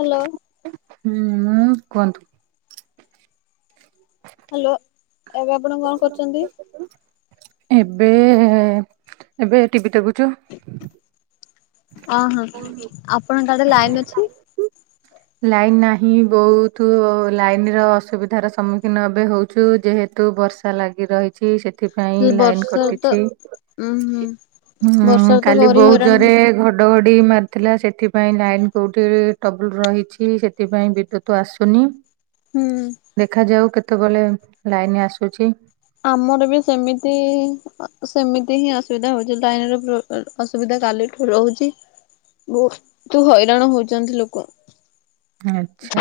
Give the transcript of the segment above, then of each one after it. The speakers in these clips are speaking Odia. ହ୍ୟାଲୋ। ହୁଁ କୁହନ୍ତୁ। ହ୍ୟାଲୋ ଏବେ ଆପଣ କଣ କରୁଛନ୍ତି? ଏବେ ଏବେ ଟିଭି ଦେଖୁଛୁ। ଅ ହୋ ଆପଣଙ୍କ ଆଡେ ଲାଇନ ଅଛି? ଲାଇନ ନାହିଁ ବହୁତ ଲାଇନ ର ଅସୁବିଧାର ସମ୍ମୁଖୀନ ଏବେ ହେଉଛୁ ଯେହେତୁ ବର୍ଷା ଲାଗି ରହିଛି ସେ ଏଥିପାଇଁ ଲାଇନ ବର୍ଷା ତ କଟିଛି ଉୁଁ ହୁଁ ହଁ ବର୍ଷାରେ ତ କାଲି ଭାରି ବୋହୁ ହଇରାଣ ଜରେ ହଉଚୁ ଘଡଘଡି ମାରିଥିଲା ସେଥିପାଇଁ ଲାଇନ କୋଉଠି ଟ୍ରବୁଲ ରହିଛି ସେଥିପାଇଁ ବିଦ୍ୟୁତ ଆସୁନି ହୁଁ। ଦେଖାଯାଉ କେତେବେଳେ ଲାଇନ ଆସୁଛି। ଆମର ବି ସେମିତି ସେମିତି ହିଁ ଅସୁବିଧା ହଉଛି ଲାଇନ ର ଅସୁବିଧା କାଲିଠୁ ରହୁଛି ବହୁତୁ ହଇରାଣ ହଉଛନ୍ତି ଲୋକ ଆଛା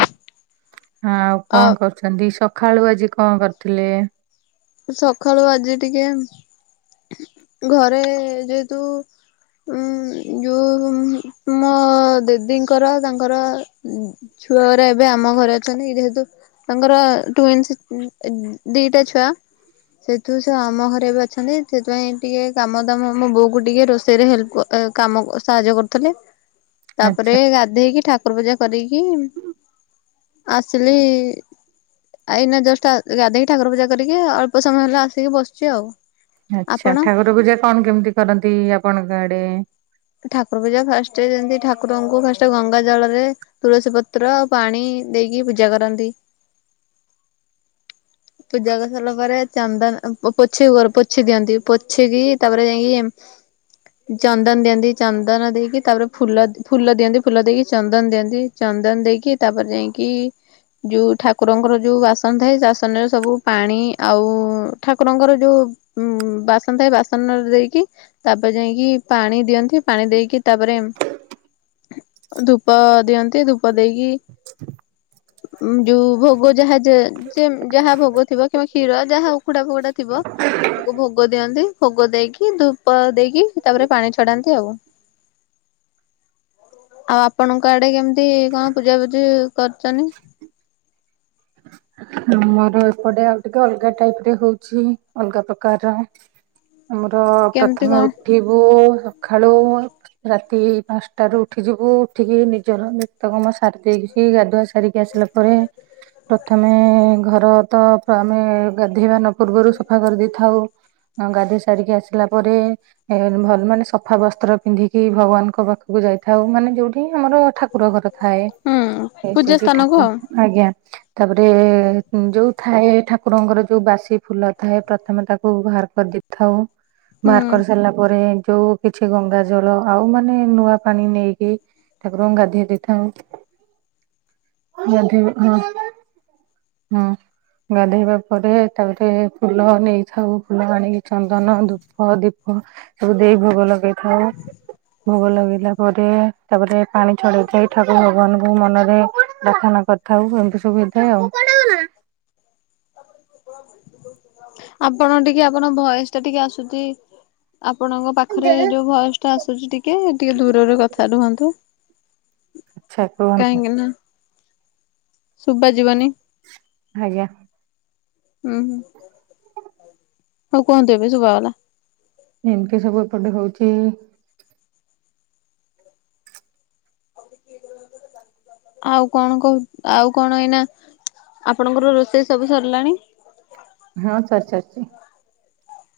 ଆଉ ଆ କଣ କରୁଛନ୍ତି ସ ଖାଳୁ ଆଜି କଣ କରିୁଥିଲେ? ସକାଳୁ ଆଜି ଟିକେ ଘରେ ଯେହେତୁ ଉ ଯୋଉ ମୋ ଦିଦିଙ୍କର ତାଙ୍କର ଛୁଆର ଏବେ ଆମ ଘରେ ଅଛନ୍ତି ଯେହେତୁ ତାଙ୍କର ଟ୍ୱିନ୍ସ ଦିଟା ଛୁଆ। ସେହେତୁ ସେ ଆମ ଘରେ ବି ଅଛନ୍ତି ସେଥିପାଇଁ ଟିକେ କାମ ଦାମ ମୋ ବୋଉ କ ଟିକେ ରୋଷେଇରେ ହେଲ୍ପ କାମ ସାହାଯ୍ୟ କରୁଥିଲେ ଆଚ୍ଛା ତାପରେ ଗାଧେଇକି ଠାକୁର ପୂଜା କରିକି ଆସିଲି ଏଇନା ଜଷ୍ଟ ଗାଧୋଇକି ଠାକୁର ପୂଜା କରିକି। ଟିକେ ଅଳ୍ପ ସମୟ ହେଲେ ଆସିକି ବସଛି ଆଉ ଆଛା ଆପଣ? ଠାକୁର ପୂଜା କଣ କେମିତି କରନ୍ତି ଆପଣଙ୍କ ଆଡେ? ଠାକୁର ପୂଜା ଫାଷ୍ଟ ଯେମିତି ଠାକୁରଙ୍କୁ ଫାଷ୍ଟ ଗଙ୍ଗା ଜଳ ରେ ତୁଳସୀ ପତ୍ର ଆଉ ପାଣି ଦେଇକି ପୂଜା କରନ୍ତି। ପୂଜା କରିସାରିଲା ପରେ ଚନ୍ଦନ ପୋଛି ପୋଛି ଦିଅନ୍ତି ପୋଛିକି ତାପରେ ଯାଇକି ହଁଁ। [inaudible] ଚନ୍ଦନ ଦିଅନ୍ତି ଚନ୍ଦନ ଦେଇକି ତାପରେ ଫୁଲ ଫୁଲ ଦିଅନ୍ତି ଫୁଲ ଦେଇକି ଚନ୍ଦନ ଦିଅନ୍ତି ଚନ୍ଦନ ଦେଇକି ତାପରେ ଯାଇକି ଯୋଉ ଠାକୁରଙ୍କର ଯୋଉ ବାସନ ଥାଏ ବାସନରେ ସବୁ ପାଣି ଆଉ ଠାକୁରଙ୍କର ଯୋଉ ବାସନ ଥାଏ ବାସନରେ ଦେଇକି। ତାପରେ ଯାଇକି ପାଣି ଦିଅନ୍ତି ପାଣି ଦେଇକି ତାପରେ ଧୂପ ଦିଅନ୍ତି ଧୂପ ଦେଇକି ଯୋଉ ଭୋଗ ଯାହା ଯେ ଯାହା ଭୋଗ ଥିବ କିମ୍ବା କ୍ଷୀର ଯାହା ଉଖୁଡ଼ା ଫୁଖୁଡା ଥିବ। ତାକୁ ଭୋଗ ଦିଅନ୍ତି ଭୋଗ ଦେଇକି ଧୂପ ଦେଇକି ତାପରେ ପାଣି ଛଡାନ୍ତି ଆଉ। ଆଉ ଆପଣଙ୍କ ଆଡେ କେମିତି କଣ ପୂଜା ପୂଜିି କରୁଛନ୍ତି? ଆମର ଏପଟେ ଆଉ ଟିକେ ଅଲଗା ଟାଇପ ରେ ହଉଛି ଅଲଗା ପ୍ରକାରର। ଆମର କେମିତି ପ୍ରଥମେ କଣ? ଉଠିବୁ। ସକାଳୁ ରାତି ପାଞ୍ଚଟାରୁ ଉଠିଯିବୁ। ଉଠିକି ନିଜର ନିତ୍ୟକମ ସାରି ଦେଇକି ଗାଧୁଆ ସାରିକି ଆସିଲା ପରେ ପ୍ରଥମେ ଆମେ ଘର ତ ଆମେ ଗାଧେଇବା ନ ପୂର୍ବରୁ ସଫା କରିଦେଇଥାଉ। ଗାଧୋଇ ସାରିକି ଆସିଲା ପରେ ଏ ଭଲ ମାନେ ସଫା ବସ୍ତ୍ର ପିନ୍ଧିକି ଭଗବାନଙ୍କ ପାଖକୁ ଯାଇଥାଉ ମାନେ ଯୋଉଠି ଆମର ଠାକୁର ଠାକୁର ଘର ଥାଏ ହୁଁ ପୂଜା ସେଠି ସ୍ଥାନକୁ ଠାକୁ ଆଉ ଆଜ୍ଞା ତାପରେ [inaudible] ଯୋଉ ଥାଏ ଠାକୁରଙ୍କର ଯୋଉ ବାସି ଫୁଲ ଥାଏ ପ୍ରଥମେ ତାକୁ ବାହାର କରିଦେଇଥାଉ। ହୁଁ ବାହାର କରି ସାରିଲା ପରେ ଯୋଉ କିଛି ଗଙ୍ଗା ଜଳ ଆଉ ମାନେ ନୂଆ ପାଣି ନେଇକି ଠାକୁରଙ୍କୁ ଗାଧେଇ ଦେଇଥାଉ। [unintelligible] ହଁ ହଁ। ଗାଧେଇବା ପରେ ତାପରେ ଫୁଲ ନେଇଥାଉ। ଫୁଲ ଆଣିକି ଚନ୍ଦନ, ଧୂପ, ଦୀ ସବୁ ଦେଇ ଭୋଗ ଲଗେଇଥାଉ। ଭୋଗ ଲଗେଇଲା ପରେ। ତାପରେ ପାଣି ଛଡ଼େଇ ଯାଇ ଠାକୁର ଭଗବାନଙ୍କୁ ମନରେ ପ୍ରାର୍ଥନା କରିଥାଉ ଏମିତି ସବୁ। [unintelligible] ଆପଣ ଟିକେ ଆପଣଙ୍କ ଭଏସ୍ ଟା ଟିକେ ଆସୁଛି। ଆପଣଙ୍କ ପାଖରେ ଯୋଉ ଆଚ୍ଛା ଭଏସ୍ ଟା ଆସୁଛି ଟିକେ ଟିକେ ଦୂରରେ କଥା ରୁହନ୍ତୁ। ଆଚ୍ଛା। କୁହନ୍ତୁ। ସୁଭାଜିବନି। ଆଜ୍ଞା। ହୁଁ ହୁଁ। ହଉ କୁହନ୍ତୁ। ଏବେ ସୁଭାଗଲା। ଏମତି ସବୁ ଏ ପଟେ ହଉଛି। ଆଉ କଣ କହୁ ଆଉ କଣ ଏଇନା। ଆପଣଙ୍କର ରୋଷେଇ ସବୁ ସରିଲାଣି? ହଁ। ସରିସାରିଛି।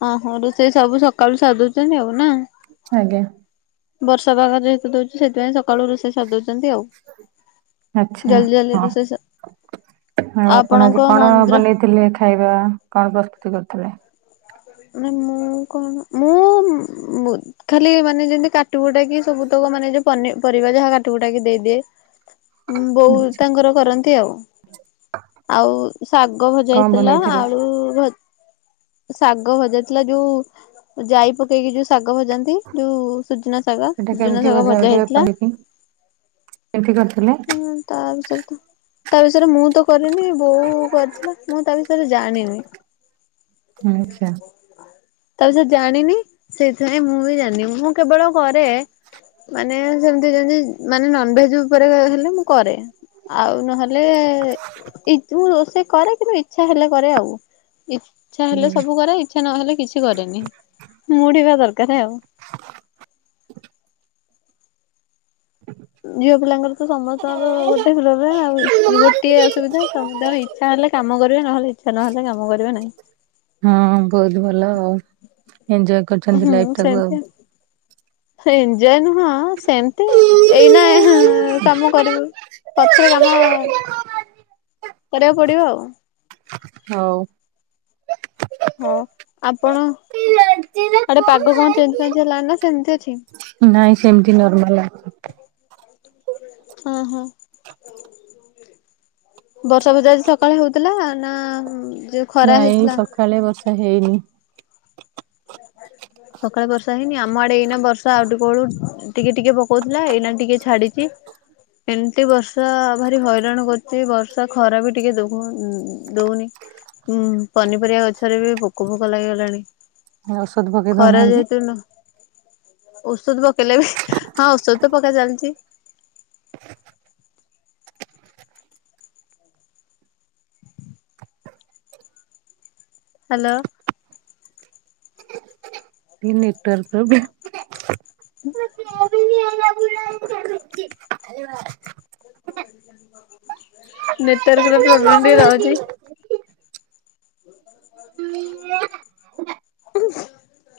ଓହୋ ରୋଷେଇ ସବୁ ସକାଳୁ ସାରିଦଉଛନ୍ତି ଆଉ। ନା? ଆଜ୍ଞା। ବର୍ଷା ପାଗ ଯେହେତୁ ଦଉଛି ସେଥିପାଇଁ ସକାଳୁ ରୋଷେଇ ସାରିଦଉଛି। ଆଚ୍ଛା ଜଲ୍ଦି ହଁ। ରୋଷେଇ ସ ଆଉ ଆପଣ ଆପଣଙ୍କ ଆଜି କଣ ମନ୍ଦିର ବନେଇଥିଲେ ଖାଇବା କଣ ପ୍ରସ୍ତୁତି କରିଥିଲେ? ନା ମୁଁ କଣ ମୁଁ ଖାଲି ମାନେ ଯେମତି କାଟିକୁଟା କିି ସବୁତକ ମାନେ ଯୋଉ ପନି ପରିବା ଯାହା କାଟିକୁଟାକି ଦେଇଦିଏ। ବୋଉ ଆଚ୍ଛା ତାଙ୍କର କରନ୍ତି ଆଉ। ଆଉ ଶାଗ ଭଜା କଣ ହେଇଥିଲା ବନେଇଥିଲେ ଆଳୁ ଭ ଶାଗ ଭଜାଥିଲା ଯୋଉ ଜାଇ ପକେଇକି ଯୋଉ ଶାଗ ଭଜାନ୍ତି ଯୋଉ। ସୁଜନା ଶାଗ ସେଟା ସୁଜନା କେମିତି ଶାଗ ଭଜା ଟିକେ ହେଇଥିଲା। କହିକି କେମିତି କରିଥିଲେ? ହଁ ତାପଛରେ ତ। ତା ବିଷୟରେ ମୁଁ ତ କରିନି ବୋଉ କରିଥିଲା ମୁଁ ତା ବିଷୟରେ ଜାଣିନି। ଆଛା। ତାବିଷରେ ସେ ଜାଣିନି ସେଇଥିପାଇଁ ମୁଁ ବି ଜାଣିନି ମୁଁ କେବଳ କରେ। ମାନେ ସେମିତି ଯେମିତି ମାନେ ନନଭେଜ ଉପରେ ହେଲେ ମୁଁ କରେ। ଆଉ ନହେଲେ ଏଇ ଯଉ ରୋଷେ କରେ କିନ୍ତୁ ଇଚ୍ଛା ହେଲେ କରେ ଆଉ। ଇଛା ହେଲେ ସବୁ କରେ ଇଚ୍ଛା ନହେଲେ କିଛି କରେନି ମୁଡ୍ ହେବା ଦରକାର। କରେ ଆଉ। ଝିଅ ପିଲାଙ୍କର ତ ସମସ୍ତଙ୍କର ଗୋଟେ ଫେରରେ ଆଉ ଗୋଟିଏ ଅସୁବିଧା ସମସ୍ତଙ୍କର ଇଚ୍ଛା ନଲେ କାମ କରିବେ ନହେଲେ ଇଚ୍ଛା ନହେଲେ କାମ କରିବ ନାହିଁ। ହଁ ବହୁତ ଭଲ ଆଉ ଏଞଜୟ କରୁଛନ୍ତି ଲାଇଫ ଟାକୁ ଆଉ। ଏଞଜୟ ନୁହଁ ସେମିତି ଏଇନା କାମ କରିବୁ। ପଛରେ କାମ କରିବାକୁ ପଡିବ ଆଉ। ହଉ। ହଁ ଆପଣ ଆଡେ ପାଗ କଣ ଚେଞ୍ଜ ଫେଞ୍ଜ ହେଲାଣି ନା ସେମିତି ଅଛି। ନାଇଁ ସେମିତି ନର୍ମାଲ। ହ ହୋ। ବର୍ଷା ଫର୍ଷା ଆଜି ସକାଳେ ହଉଥିଲା ନା। ଯୋଉ ଖରା ନାଇଁ ହେଇଥିଲା? ସକାଳେ ବର୍ଷା ହେଇନି। ହଁ [inaudible] ସକାଳେ ବର୍ଷା ହେଇନି ଆମ ଆଡେ ଏଇନା ବର୍ଷା ଆଉ ଟିକେ ବେଳୁ ଟିକେ ଟିକେ ପକଉଥିଲା ଏଇନା ଟିକେ ଛାଡିଚି। ଏମିତି ବର୍ଷା ଭାରି ହଇରାଣ କରୁଛି ବର୍ଷା ଖରା ବି ଟିକେ ଦେଖ ଦଉନି। ଉଁ ପନିପରିବା ଗଛରେ ବି ପୋକ ଫୋକ ଲାଗିଗଲାଣି। ଔଷଧ ପକେଇ ଖରା ଦଉନାହାନ୍ତି। ଯେହେତୁ ନ ଔଷଧ ପକେଇଲେ ବି ହଁ ଔଷଧ ତ ପକା ଚାଲିଚି। [inaudible] ହାଲୋ। [unintelligible] ହଁ। [inaudible] ନେଟୱରକ ପ୍ରୋବ୍ଲେମ ଟିକେ ରହୁଛି। [inaudible] [inaudible]